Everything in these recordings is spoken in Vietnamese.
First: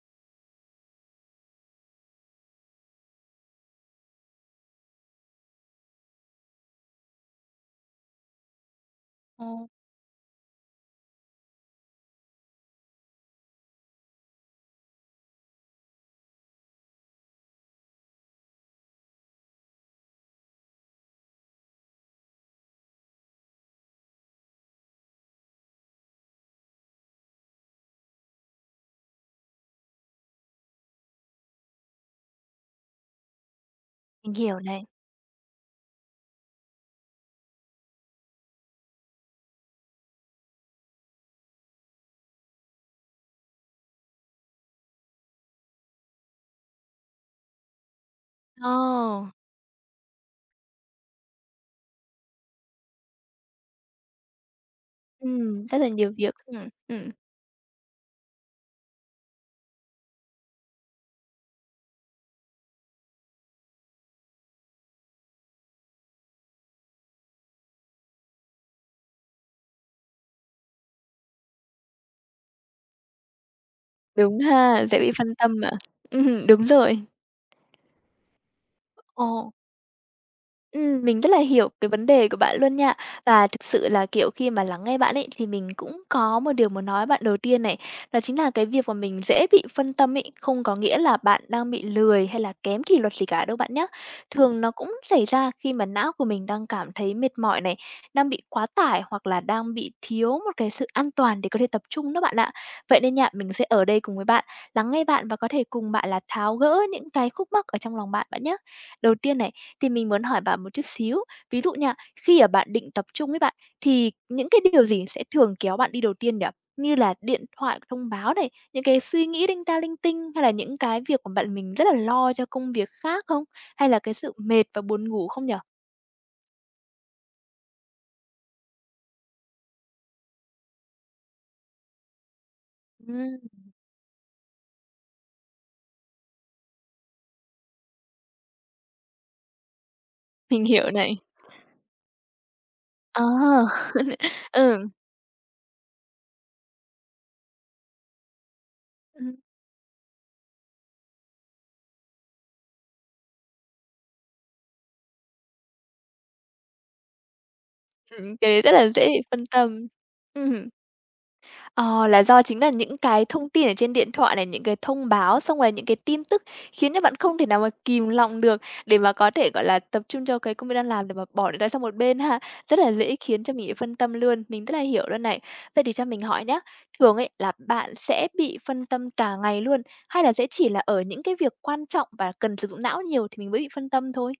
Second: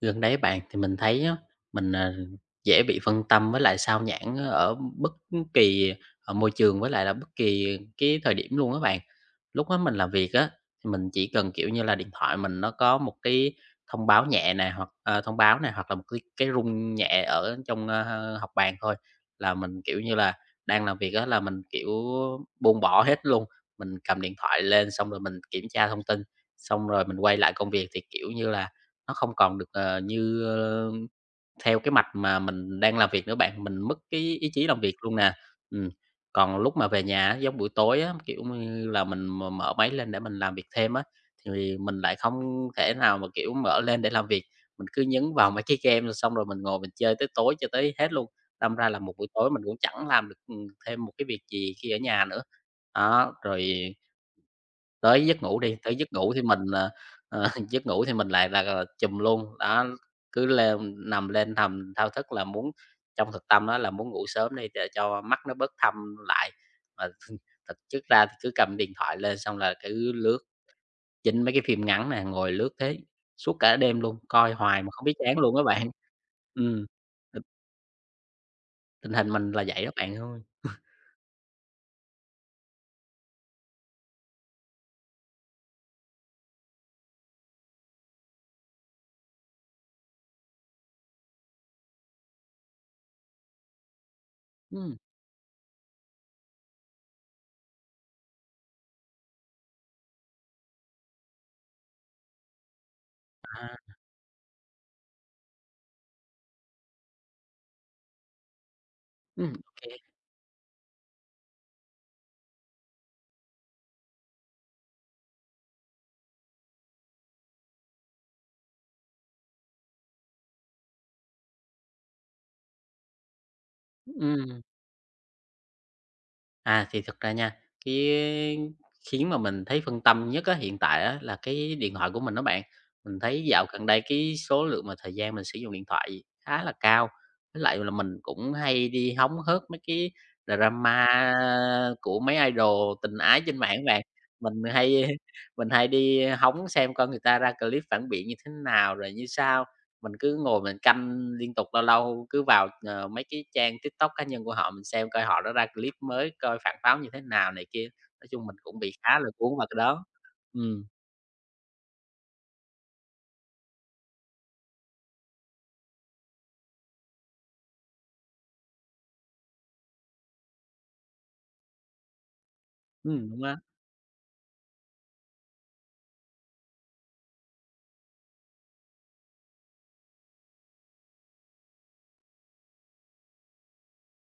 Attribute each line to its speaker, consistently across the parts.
Speaker 1: Gần đấy bạn, thì mình thấy á, mình, dễ bị phân tâm với lại sao nhãng ở bất kỳ, ở môi trường với lại là bất kỳ cái thời điểm luôn á bạn.
Speaker 2: Ồ,
Speaker 1: Lúc đó mình làm việc á, thì mình chỉ cần, kiểu như là, điện thoại mình nó có một cái thông báo nhẹ này hoặc thông báo này hoặc là một cái rung nhẹ ở trong, học bàn thôi là mình, kiểu như là, đang làm việc á là mình, kiểu, buông bỏ hết luôn. Mình cầm điện thoại lên xong rồi mình kiểm tra thông tin, xong rồi mình quay lại công việc thì, kiểu như là, nó không còn được, như, theo cái mạch mà mình đang làm việc nữa bạn, mình mất cái
Speaker 2: mình
Speaker 1: ý
Speaker 2: hiểu
Speaker 1: chí làm
Speaker 2: này.
Speaker 1: việc luôn nè. Ừm, còn lúc mà về nhà á, giống buổi tối á, kiểu như là, mình m mở máy lên để mình làm việc thêm á, thì mình lại không thể nào mà, kiểu, mở lên để làm việc, mình cứ nhấn vào mấy cái game rồi xong rồi mình ngồi mình chơi tới tối cho tới hết luôn.
Speaker 2: Ồ,
Speaker 1: Đâm ra là một buổi tối mình cũng chẳng làm được, thêm một cái việc gì khi ở nhà nữa. Đó, rồi tới giấc ngủ đi,
Speaker 2: rất là
Speaker 1: tới giấc
Speaker 2: nhiều
Speaker 1: ngủ
Speaker 2: việc.
Speaker 1: thì mình, ờ, giấc ngủ thì mình lại là, trùm luôn, đó, cứ lêu nằm lên thầm thao thức là muốn trong thực tâm đó là muốn ngủ sớm đi để cho mắt nó bớt thâm lại. Mà thực chất ra thì cứ cầm điện thoại lên xong là cứ lướt chính mấy cái phim ngắn nè, ngồi lướt thế suốt cả đêm luôn,
Speaker 2: Đúng
Speaker 1: coi hoài
Speaker 2: ha,
Speaker 1: mà
Speaker 2: dễ
Speaker 1: không
Speaker 2: bị
Speaker 1: biết
Speaker 2: phân
Speaker 1: chán
Speaker 2: tâm
Speaker 1: luôn các
Speaker 2: mà.
Speaker 1: bạn.
Speaker 2: Đúng
Speaker 1: Ừm,
Speaker 2: rồi.
Speaker 1: tình tình hình
Speaker 2: Ồ.
Speaker 1: mình là vậy đó bạn ơi.
Speaker 2: Mình rất là hiểu cái vấn đề của bạn luôn nha. Và thực sự là, kiểu, khi mà lắng nghe bạn ấy, thì mình cũng có một điều muốn nói bạn đầu tiên này, đó chính là cái việc mà mình dễ bị phân tâm ấy, không có nghĩa là bạn đang bị lười hay là kém kỷ luật gì cả đâu bạn nhá. Thường nó cũng
Speaker 1: Ừm,
Speaker 2: xảy ra khi mà não của mình đang cảm thấy mệt mỏi này, đang bị quá tải hoặc là đang bị thiếu một cái sự an toàn để có thể tập trung đó bạn ạ. Vậy nên nha, mình sẽ
Speaker 1: à,
Speaker 2: ở đây cùng với bạn, lắng nghe bạn và có thể cùng bạn là tháo gỡ những cái khúc mắc ở trong lòng bạn, bạn nhá. Đầu tiên này,
Speaker 1: ô
Speaker 2: thì
Speaker 1: kê.
Speaker 2: mình muốn hỏi bạn một chút xíu. Ví dụ nha, khi mà bạn định tập trung ấy bạn, thì những cái điều gì sẽ thường kéo bạn đi đầu tiên nhỉ? Như là điện thoại thông báo này, những cái suy nghĩ linh ta linh tinh hay là những cái việc của bạn mình rất là lo cho công việc khác không? Hay là cái sự mệt và buồn ngủ không nhỉ?
Speaker 1: À, thì thực ra nha, cái khiến mà mình thấy phân tâm nhất á, hiện tại á, là cái điện thoại của mình đó bạn. Mình
Speaker 2: Ừm,
Speaker 1: thấy dạo gần đây cái số lượng mà thời gian mình sử dụng điện thoại khá là cao, với lại là mình cũng hay đi hóng hớt mấy cái
Speaker 2: mình hiểu này.
Speaker 1: drama của mấy idol tình
Speaker 2: Ờ,
Speaker 1: ái trên mạng bạn. Mình
Speaker 2: ừ,
Speaker 1: hay mình hay đi hóng xem coi người ta ra clip phản biện như thế nào, rồi như
Speaker 2: ừm,
Speaker 1: sao. Mình cứ ngồi mình canh liên tục, lâu lâu cứ vào, mấy cái trang TikTok cá nhân của họ mình xem coi họ đã ra clip mới, coi phản pháo như thế nào này kia. Nói chung
Speaker 2: cái
Speaker 1: mình
Speaker 2: đấy rất
Speaker 1: cũng
Speaker 2: là
Speaker 1: bị
Speaker 2: dễ
Speaker 1: khá là
Speaker 2: phân
Speaker 1: cuốn vào cái
Speaker 2: tâm.
Speaker 1: đó.
Speaker 2: Ừm.
Speaker 1: Ừm,
Speaker 2: Ờ, là do chính là những cái thông tin ở trên điện thoại này, những cái thông báo, xong rồi những cái tin tức khiến cho bạn không thể nào mà kìm lòng được để mà có thể, gọi là, tập trung cho cái công việc đang làm để mà bỏ điện thoại sang một bên ha. Rất là dễ
Speaker 1: đúng
Speaker 2: khiến cho
Speaker 1: á.
Speaker 2: mình bị phân tâm luôn, mình rất là hiểu luôn này. Vậy thì cho mình hỏi nhá, thường ấy là bạn sẽ bị phân tâm cả ngày luôn, hay là sẽ chỉ là ở những cái việc quan trọng và cần sử dụng não nhiều thì mình mới bị phân tâm thôi?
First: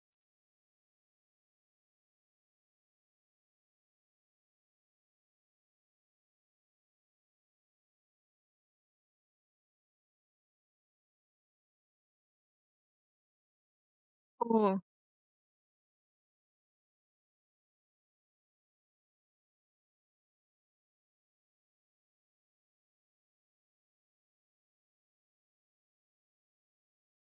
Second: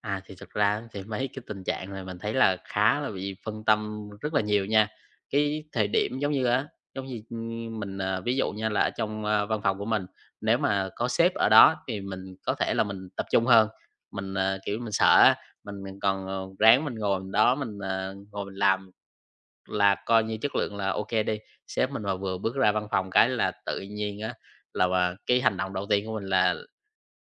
Speaker 1: À, thì thực ra thì mấy cái tình trạng này mình thấy là khá là bị phân tâm rất là nhiều nha. Cái thời điểm giống như á, giống như, mình, ví dụ nha là ở trong, văn phòng của mình, nếu mà có sếp ở đó thì mình có thể là mình tập trung hơn. Mình,
Speaker 2: Ừ.
Speaker 1: kiểu, mình sợ á, mình còn, ráng mình ngồi đó mình, ngồi mình làm là coi như chất lượng là OK đi. Sếp mình mà vừa bước ra văn phòng cái là tự nhiên á, là mà cái hành động đầu tiên của mình là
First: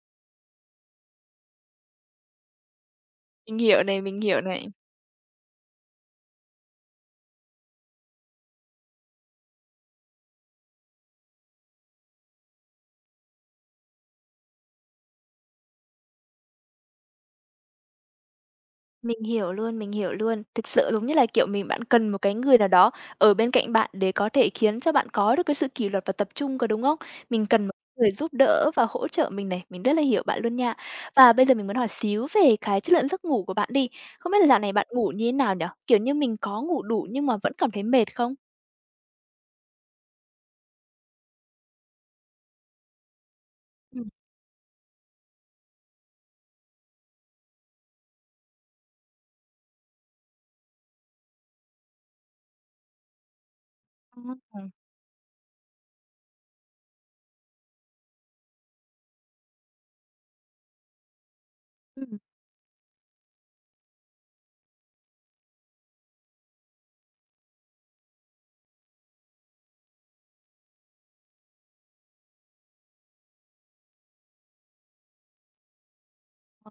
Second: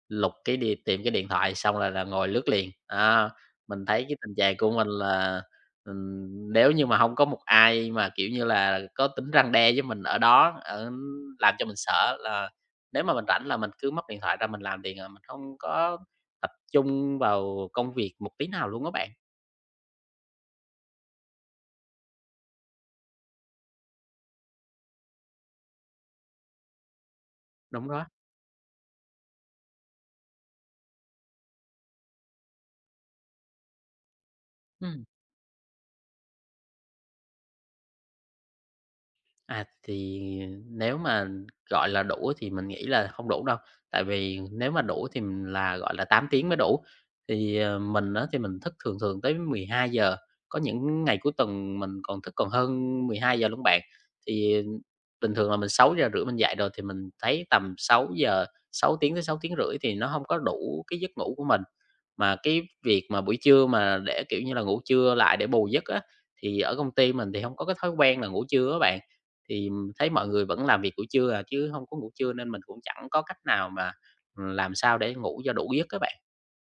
Speaker 1: lục cái đi tìm cái điện thoại xong là ngồi lướt liền. Đó,
Speaker 2: Mình hiểu
Speaker 1: mình
Speaker 2: này,
Speaker 1: thấy cái
Speaker 2: mình
Speaker 1: tình
Speaker 2: hiểu
Speaker 1: trạng
Speaker 2: này.
Speaker 1: của mình là, nếu như mà không có một ai mà, kiểu như là, có tính răn đe với mình ở đó, ở làm cho mình sợ là nếu mà mình rảnh là mình cứ móc điện thoại ra mình làm liền à, mình hông có tập trung vào công việc một tí nào luôn á bạn.
Speaker 2: Mình hiểu luôn, mình hiểu luôn. Thực sự đúng như là, kiểu, mình bạn cần một cái người nào đó ở bên cạnh bạn để có thể khiến cho bạn có được cái sự kỷ luật và tập trung, có đúng không? Mình cần một
Speaker 1: Đúng đó,
Speaker 2: người giúp đỡ và hỗ trợ mình này, mình rất là hiểu bạn luôn nha. Và bây giờ mình muốn hỏi xíu về cái chất lượng giấc ngủ của bạn đi. Không biết là dạo này bạn
Speaker 1: ừm.
Speaker 2: ngủ như thế nào nhỉ? Kiểu như, mình có ngủ đủ nhưng mà vẫn cảm thấy mệt không?
Speaker 1: À, thì nếu mà, gọi là, đủ thì mình nghĩ là không đủ đâu, tại
Speaker 2: Ừm.
Speaker 1: vì nếu mà đủ thì mình là, gọi là, 8 tiếng mới đủ. Thì, mình đó thì mình thức thường thường tới mười hai giờ. Có những ngày cuối tuần mình còn thức còn hơn 12:00 luôn bạn. Thì,
Speaker 2: Ừm.
Speaker 1: bình thường là mình sáu giờ rưỡi mình dậy rồi thì mình thấy tầm sáu giờ, 6 tiếng tới sáu tiếng rưỡi thì nó không có đủ cái giấc ngủ của mình. Mà cái việc mà buổi trưa mà để, kiểu như là, ngủ trưa lại để bù giấc á, thì ở công ty mình thì không có cái thói quen là ngủ trưa á bạn. Thấy mọi người vẫn làm việc buổi trưa à, chứ không có ngủ trưa nên mình cũng chẳng có cách nào mà, làm sao để ngủ cho đủ giấc các bạn.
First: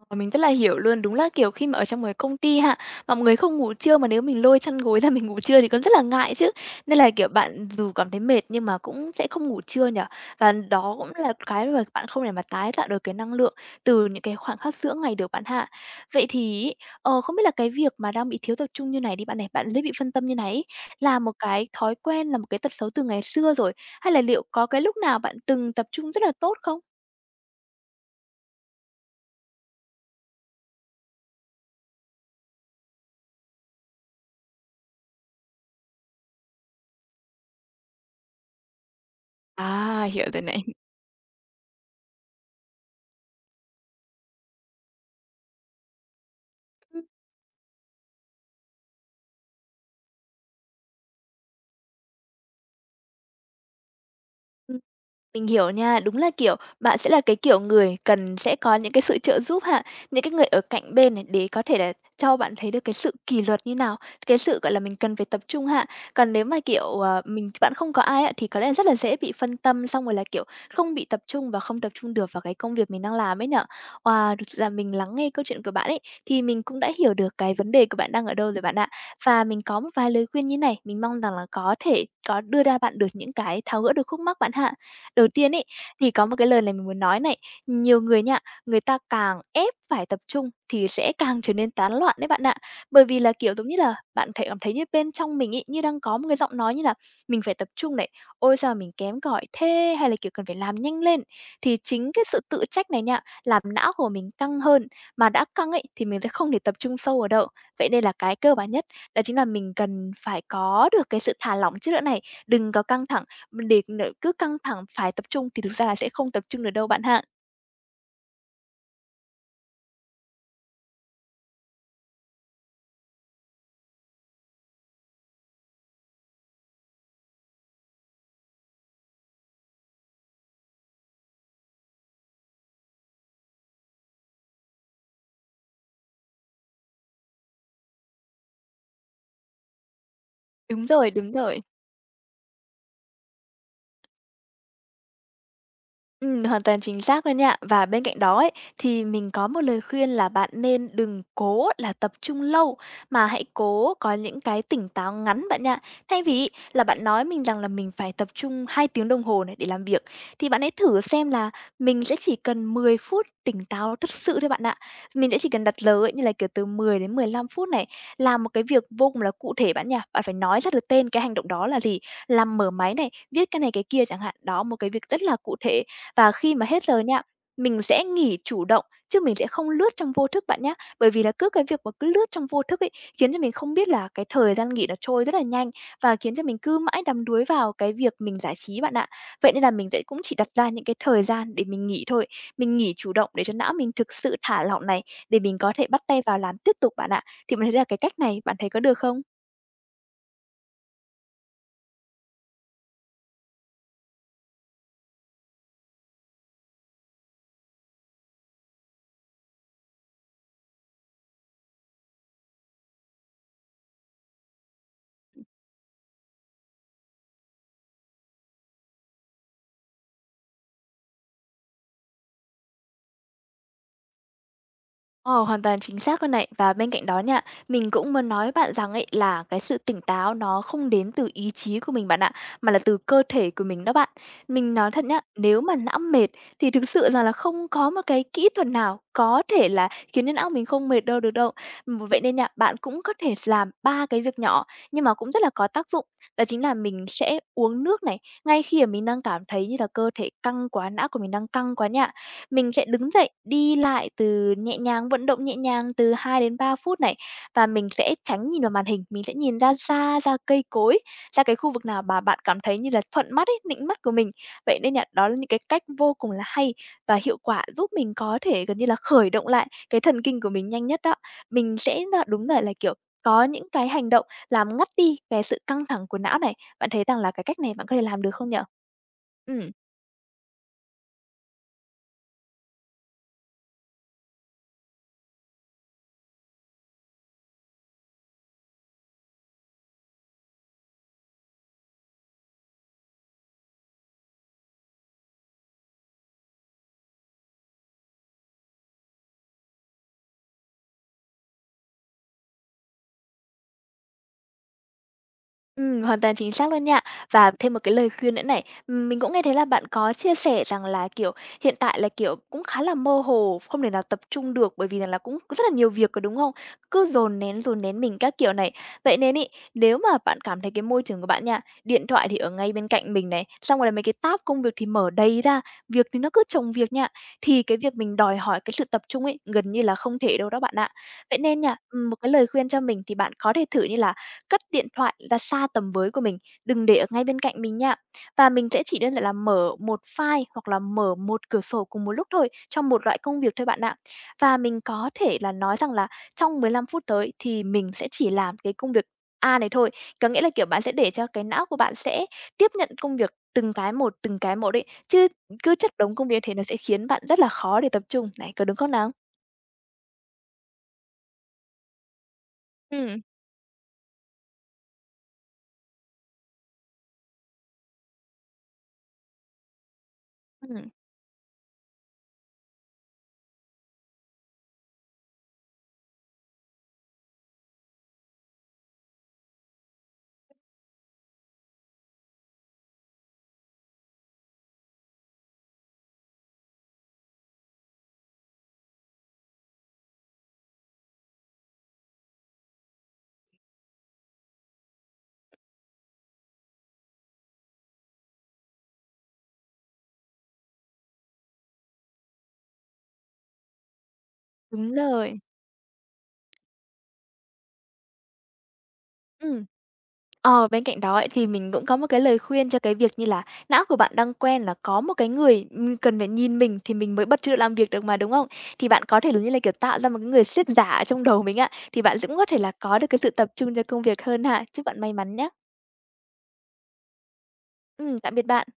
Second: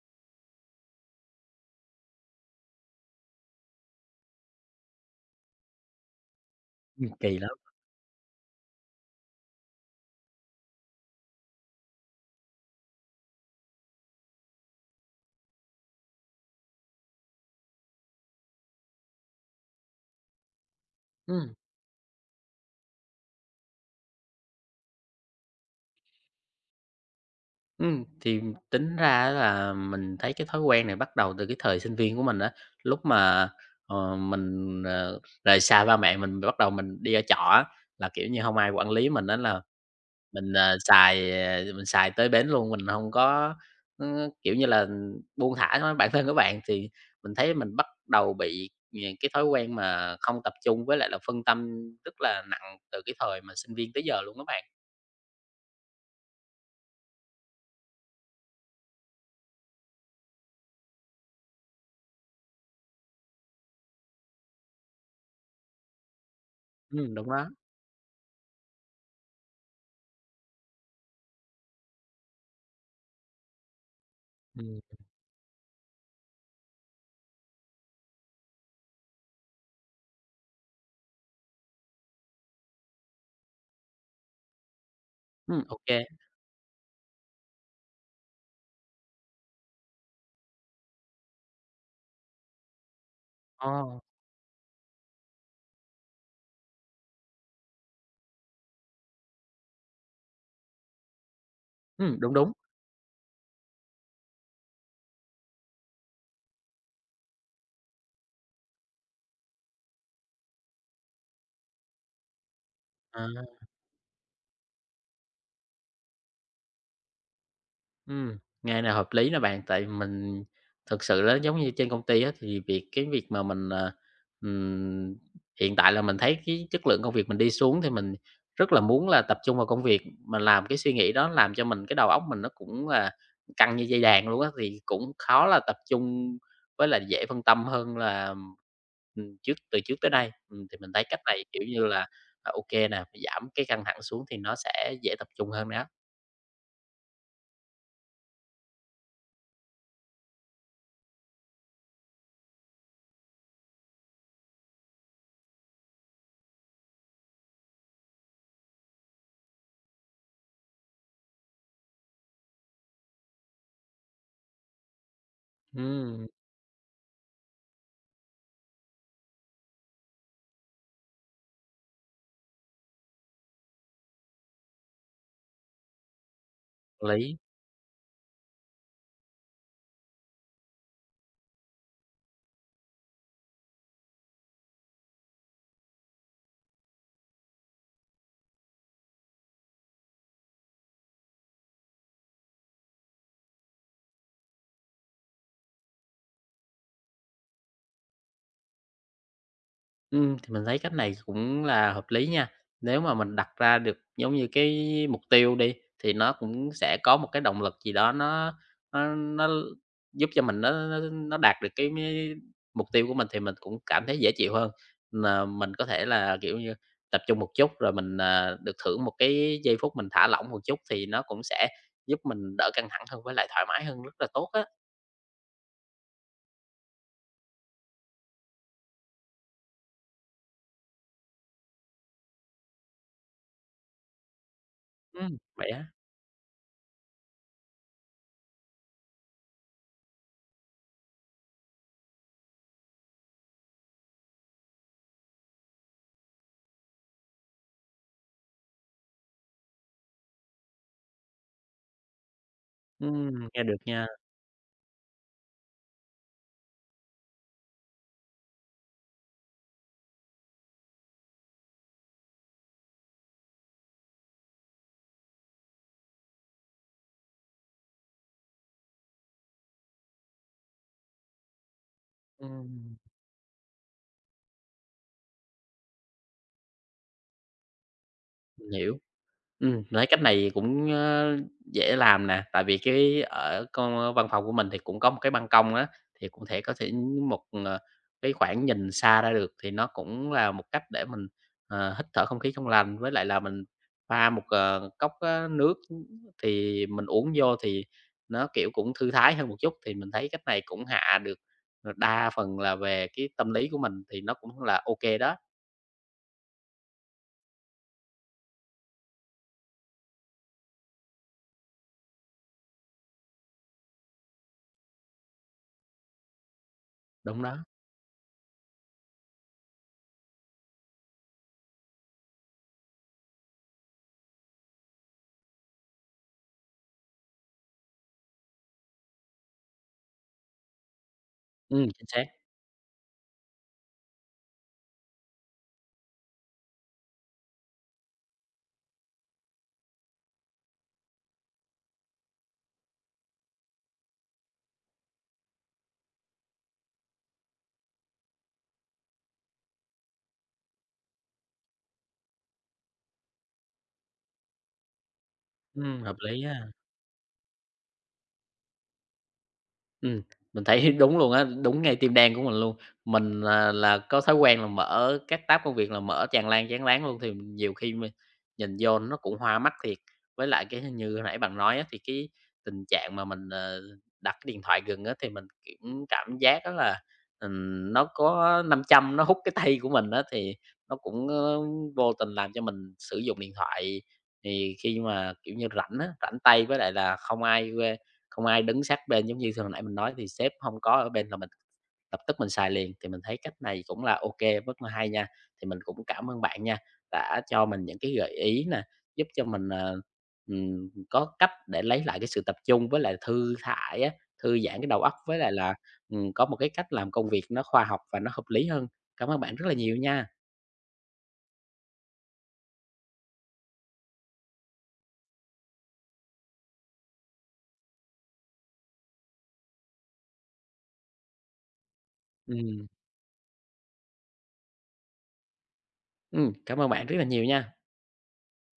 Speaker 2: Ờ, mình rất là hiểu luôn, đúng là, kiểu, khi mà ở trong một cái công ty ha, mọi người không ngủ trưa mà nếu mình lôi chăn gối ra mình ngủ trưa thì còn rất là ngại chứ. Nên là, kiểu,
Speaker 1: Kỳ lắm.
Speaker 2: bạn dù cảm thấy mệt nhưng mà cũng sẽ không ngủ trưa nhỉ? Và đó cũng là cái mà bạn không thể mà tái tạo được cái năng lượng từ những cái khoảng khắc giữa ngày được bạn hạ. Vậy thì ấy, không biết là cái việc mà đang bị thiếu tập trung như này đi bạn này, bạn dễ bị phân tâm như này ấy, là một
Speaker 1: Ừm,
Speaker 2: cái thói quen, là một cái tật xấu từ ngày xưa rồi? Hay là liệu có cái lúc nào bạn từng tập trung rất là tốt không?
Speaker 1: thì tính ra là mình thấy cái thói quen này bắt đầu từ cái thời sinh viên của mình á. Lúc mà, mình, rời xa ba mẹ mình bắt đầu mình đi ở trọ á, là, kiểu như, không ai quản lý mình á là
Speaker 2: À, hiểu rồi
Speaker 1: mình,
Speaker 2: này.
Speaker 1: mình xài tới bến luôn, mình không có, kiểu như là, buông thả nó bản thân của bạn thì mình thấy mình bắt đầu bị những cái thói quen mà không tập trung với lại là phân tâm rất là nặng từ cái thời mà sinh viên tới giờ luôn á bạn.
Speaker 2: Mình hiểu nha, đúng là, kiểu, bạn sẽ là cái kiểu người cần sẽ có những cái sự trợ giúp ha, những cái người ở cạnh bên này để có thể là cho bạn thấy được cái sự kỷ luật như nào, cái sự, gọi là, mình cần phải tập trung ha. Còn nếu mà, kiểu,
Speaker 1: Đúng đó.
Speaker 2: mình bạn không có ai á, thì có lẽ rất là dễ bị phân tâm, xong rồi là, kiểu, không bị tập trung và không tập trung được vào cái công việc mình đang làm ấy nhỉ? Wow, thực sự là
Speaker 1: Ừm.
Speaker 2: mình lắng nghe câu chuyện của bạn ấy, thì mình cũng đã hiểu được cái vấn đề của bạn đang ở đâu rồi bạn ạ. Và mình có một vài lời khuyên như này, mình mong rằng là có thể có đưa ra bạn được những cái tháo gỡ được khúc mắc bạn ha. Đầu tiên ấy,
Speaker 1: Ô.
Speaker 2: thì có một cái lời này mình muốn nói này, nhiều người nha, người ta càng ép phải tập trung thì sẽ càng trở nên tán loạn đấy bạn ạ. Bởi vì là, kiểu, giống như là,
Speaker 1: Ồ,
Speaker 2: bạn thể cảm thấy như bên trong mình ấy, như đang có một cái giọng nói như là "Mình phải tập trung này, ôi, sao mình kém cỏi thế!" hay là, kiểu, "Cần phải làm nhanh lên." Thì chính cái
Speaker 1: đúng,
Speaker 2: sự
Speaker 1: đúng.
Speaker 2: tự trách này nha, làm não của mình căng hơn, mà đã căng ấy thì mình sẽ không thể tập trung sâu ở đâu. Vậy nên là cái cơ bản nhất đó chính là mình cần phải có được cái sự thả lỏng trước đã này, đừng có căng thẳng
Speaker 1: À.
Speaker 2: mình để cứ căng thẳng phải tập trung thì thực ra là sẽ không tập trung được đâu bạn ha.
Speaker 1: Ừm, nghe này hợp lý nè bạn, tại mình thực sự là giống như trên công ty á, thì cái việc mà mình, ừm, hiện tại là mình thấy cái chất lượng công việc mình đi xuống thì mình rất là muốn là tập trung vào công việc, mà làm cái suy nghĩ đó làm cho mình cái đầu óc mình nó cũng là căng như dây đàn luôn á, thì cũng khó là tập trung với là dễ phân tâm hơn là, trước từ trước tới đây. Thì
Speaker 2: Đúng
Speaker 1: mình thấy
Speaker 2: rồi,
Speaker 1: cách
Speaker 2: đúng
Speaker 1: này, kiểu
Speaker 2: rồi.
Speaker 1: như là, ô nè, giảm cái căng thẳng xuống thì nó sẽ dễ tập trung hơn đó.
Speaker 2: Hoàn toàn chính xác luôn nha. Và bên cạnh đó ấy, thì mình có một lời khuyên là bạn nên đừng cố là tập trung lâu, mà hãy cố có những cái tỉnh táo ngắn bạn nha. Thay vì là bạn nói mình rằng là mình phải tập trung 2 tiếng đồng hồ này để làm việc, thì bạn hãy thử xem là mình sẽ chỉ cần 10 phút tỉnh táo thật sự thôi bạn ạ. Mình sẽ chỉ cần đặt lời ấy, như
Speaker 1: Ừm,
Speaker 2: là kiểu từ 10 đến 15 phút này, làm một cái việc vô cùng là cụ thể bạn nha. Bạn phải nói ra được tên cái hành động đó là gì, làm mở máy này, viết cái này cái kia chẳng hạn. Đó, một cái việc rất là cụ thể và khi mà hết giờ nha,
Speaker 1: lý.
Speaker 2: mình sẽ nghỉ chủ động, chứ mình sẽ không lướt trong vô thức bạn nhá. Bởi vì là cứ cái việc mà cứ lướt trong vô thức ấy, khiến cho mình không biết là cái thời gian nghỉ nó trôi rất là nhanh và khiến cho mình cứ mãi đắm đuối vào cái việc mình giải trí bạn ạ. Vậy nên là mình sẽ cũng chỉ đặt ra những cái thời gian để mình nghỉ thôi. Mình nghỉ chủ động để cho não mình thực sự thả lỏng này, để mình có thể bắt tay vào làm tiếp tục bạn ạ. Thì mình thấy là cái cách này bạn thấy có được không?
Speaker 1: Thì mình thấy cách này cũng là hợp lý nha. Nếu mà mình đặt ra được giống như cái mục tiêu đi, thì nó cũng sẽ có một cái động lực gì đó nó giúp cho mình nó đạt được cái mục tiêu của mình thì mình cũng cảm thấy dễ chịu hơn. Mà mình có thể là, kiểu như, tập trung một chút rồi mình, được thưởng một cái giây phút mình thả lỏng một chút thì nó cũng sẽ giúp mình đỡ căng thẳng hơn với lại thoải mái hơn rất là tốt á.
Speaker 2: Ồ, hoàn toàn chính xác luôn này. Và bên cạnh đó nha, mình cũng muốn nói với bạn rằng ấy là cái sự tỉnh táo nó không đến từ ý chí của mình bạn ạ, mà là từ cơ thể của mình đó bạn. Mình nói thật nhá, nếu
Speaker 1: Vậy
Speaker 2: mà
Speaker 1: á?
Speaker 2: não mệt thì thực sự rằng là không có một cái kỹ thuật nào có thể là khiến cho não mình không mệt đâu được đâu. Vậy nên nha, bạn cũng có thể làm ba cái việc nhỏ nhưng mà cũng rất là có tác dụng. Đó chính là mình sẽ uống nước này ngay khi mà mình đang cảm thấy như là cơ thể căng quá, não của mình đang căng quá nha mình sẽ đứng dậy,
Speaker 1: Nghe được
Speaker 2: đi
Speaker 1: nha.
Speaker 2: lại từ nhẹ nhàng, vận động nhẹ nhàng từ 2 đến 3 phút này, và mình sẽ tránh nhìn vào màn hình, mình sẽ nhìn ra xa, ra cây cối, ra cái khu vực nào mà bạn cảm thấy như là thuận mắt ấy, nịnh mắt của mình. Vậy nên là đó là những cái cách vô cùng là hay và hiệu quả giúp mình có thể gần như là khởi động lại cái thần kinh của mình nhanh nhất đó. Mình sẽ là đúng là, kiểu,
Speaker 1: Ừm,
Speaker 2: có những cái hành động làm ngắt đi cái sự căng thẳng của não này. Bạn thấy rằng là cái cách này bạn có thể làm được không nhở?
Speaker 1: mình hiểu.
Speaker 2: Ừm.
Speaker 1: Thấy cách này cũng, dễ làm nè, tại vì cái ở con văn phòng của mình thì cũng có một cái ban công á, thì cũng thể có thể một, cái khoảng nhìn xa ra được, thì nó cũng là một cách để mình, hít thở không khí trong lành. Với lại là mình pha một, cốc á nước thì mình uống vô thì nó, kiểu, cũng thư thái hơn một chút, thì mình thấy cách này cũng hạ được, đa phần là về cái tâm lý của mình thì nó cũng là ok đó.
Speaker 2: Hoàn toàn chính xác luôn nha. Và thêm một cái lời khuyên nữa này, mình cũng nghe thấy là bạn có chia sẻ rằng là, kiểu, hiện tại là, kiểu, cũng khá là mơ hồ, không thể nào tập trung được bởi vì rằng là cũng rất là nhiều việc, có đúng không? Cứ
Speaker 1: Đúng đó,
Speaker 2: dồn nén mình các kiểu này. Vậy nên ấy, nếu mà bạn cảm thấy cái môi trường của bạn nha, điện thoại thì ở ngay bên cạnh mình này, xong rồi là mấy cái tab công việc thì mở đầy ra, việc thì nó cứ chồng việc nha, thì cái việc mình đòi hỏi cái sự tập trung ấy, gần như là không thể đâu đó bạn ạ. Vậy nên nha,
Speaker 1: chính
Speaker 2: một
Speaker 1: xác,
Speaker 2: cái lời khuyên cho mình thì bạn có thể thử như là cất điện thoại ra xa tầm với của mình, đừng để ở ngay bên cạnh mình nha. Và mình sẽ chỉ đơn giản là mở một file hoặc là mở một cửa sổ cùng một lúc thôi trong một loại công việc thôi bạn ạ. Và mình có thể là nói rằng là trong 15 phút tới thì mình sẽ chỉ làm cái công việc A này thôi. Có nghĩa là, kiểu, bạn sẽ để cho cái não của bạn sẽ tiếp nhận công việc từng cái một đấy chứ cứ chất đống
Speaker 1: hợp
Speaker 2: công
Speaker 1: lý
Speaker 2: việc
Speaker 1: á.
Speaker 2: thế nó sẽ khiến bạn rất là khó để tập trung. Này, có đúng không nào?
Speaker 1: Ừm, mình thấy đúng luôn á, đúng ngay tim đen của mình luôn.
Speaker 2: Ừ,
Speaker 1: Mình là có thói quen là mở các tab công việc là mở tràn lan chán láng luôn, thì nhiều khi mình nhìn vô nó cũng hoa mắt thiệt. Với lại cái
Speaker 2: ừm.
Speaker 1: như hồi nãy bạn nói á, thì cái tình trạng mà mình, đặt cái điện thoại gần á, thì mình, cũng cảm giác đó là, nó có 500 nó hút cái tay của mình á, thì nó cũng, vô tình làm cho mình sử dụng điện thoại thì khi mà, kiểu như, rảnh á, rảnh tay với lại là không ai đứng sát bên giống như thường nãy mình nói thì sếp không có ở bên là mình lập tức mình xài liền, thì mình thấy cách này cũng là ok rất là hay nha. Thì mình cũng cảm ơn bạn nha, đã cho mình những cái gợi ý nè, giúp cho mình, có cách để lấy lại cái sự tập trung với lại thư thải á, thư giãn cái
Speaker 2: Đúng
Speaker 1: đầu óc, với
Speaker 2: rồi.
Speaker 1: lại là, có một cái cách làm công việc nó khoa học và nó hợp lý hơn. Cảm ơn bạn
Speaker 2: Ừm.
Speaker 1: rất là nhiều nha.
Speaker 2: Bên cạnh đó ấy, thì mình cũng có một cái lời khuyên cho cái việc như là não của bạn đang quen là có một cái người, cần phải nhìn mình thì mình mới bật chế độ làm việc được mà, đúng không? Thì bạn có thể là như là, kiểu, tạo ra một cái người sếp giả ở trong đầu mình ạ thì bạn cũng có thể là
Speaker 1: Ừm,
Speaker 2: có được cái sự tập trung cho công việc hơn ha. Chúc bạn may mắn nhé.
Speaker 1: cảm ơn bạn rất là nhiều nha.
Speaker 2: Tạm biệt bạn.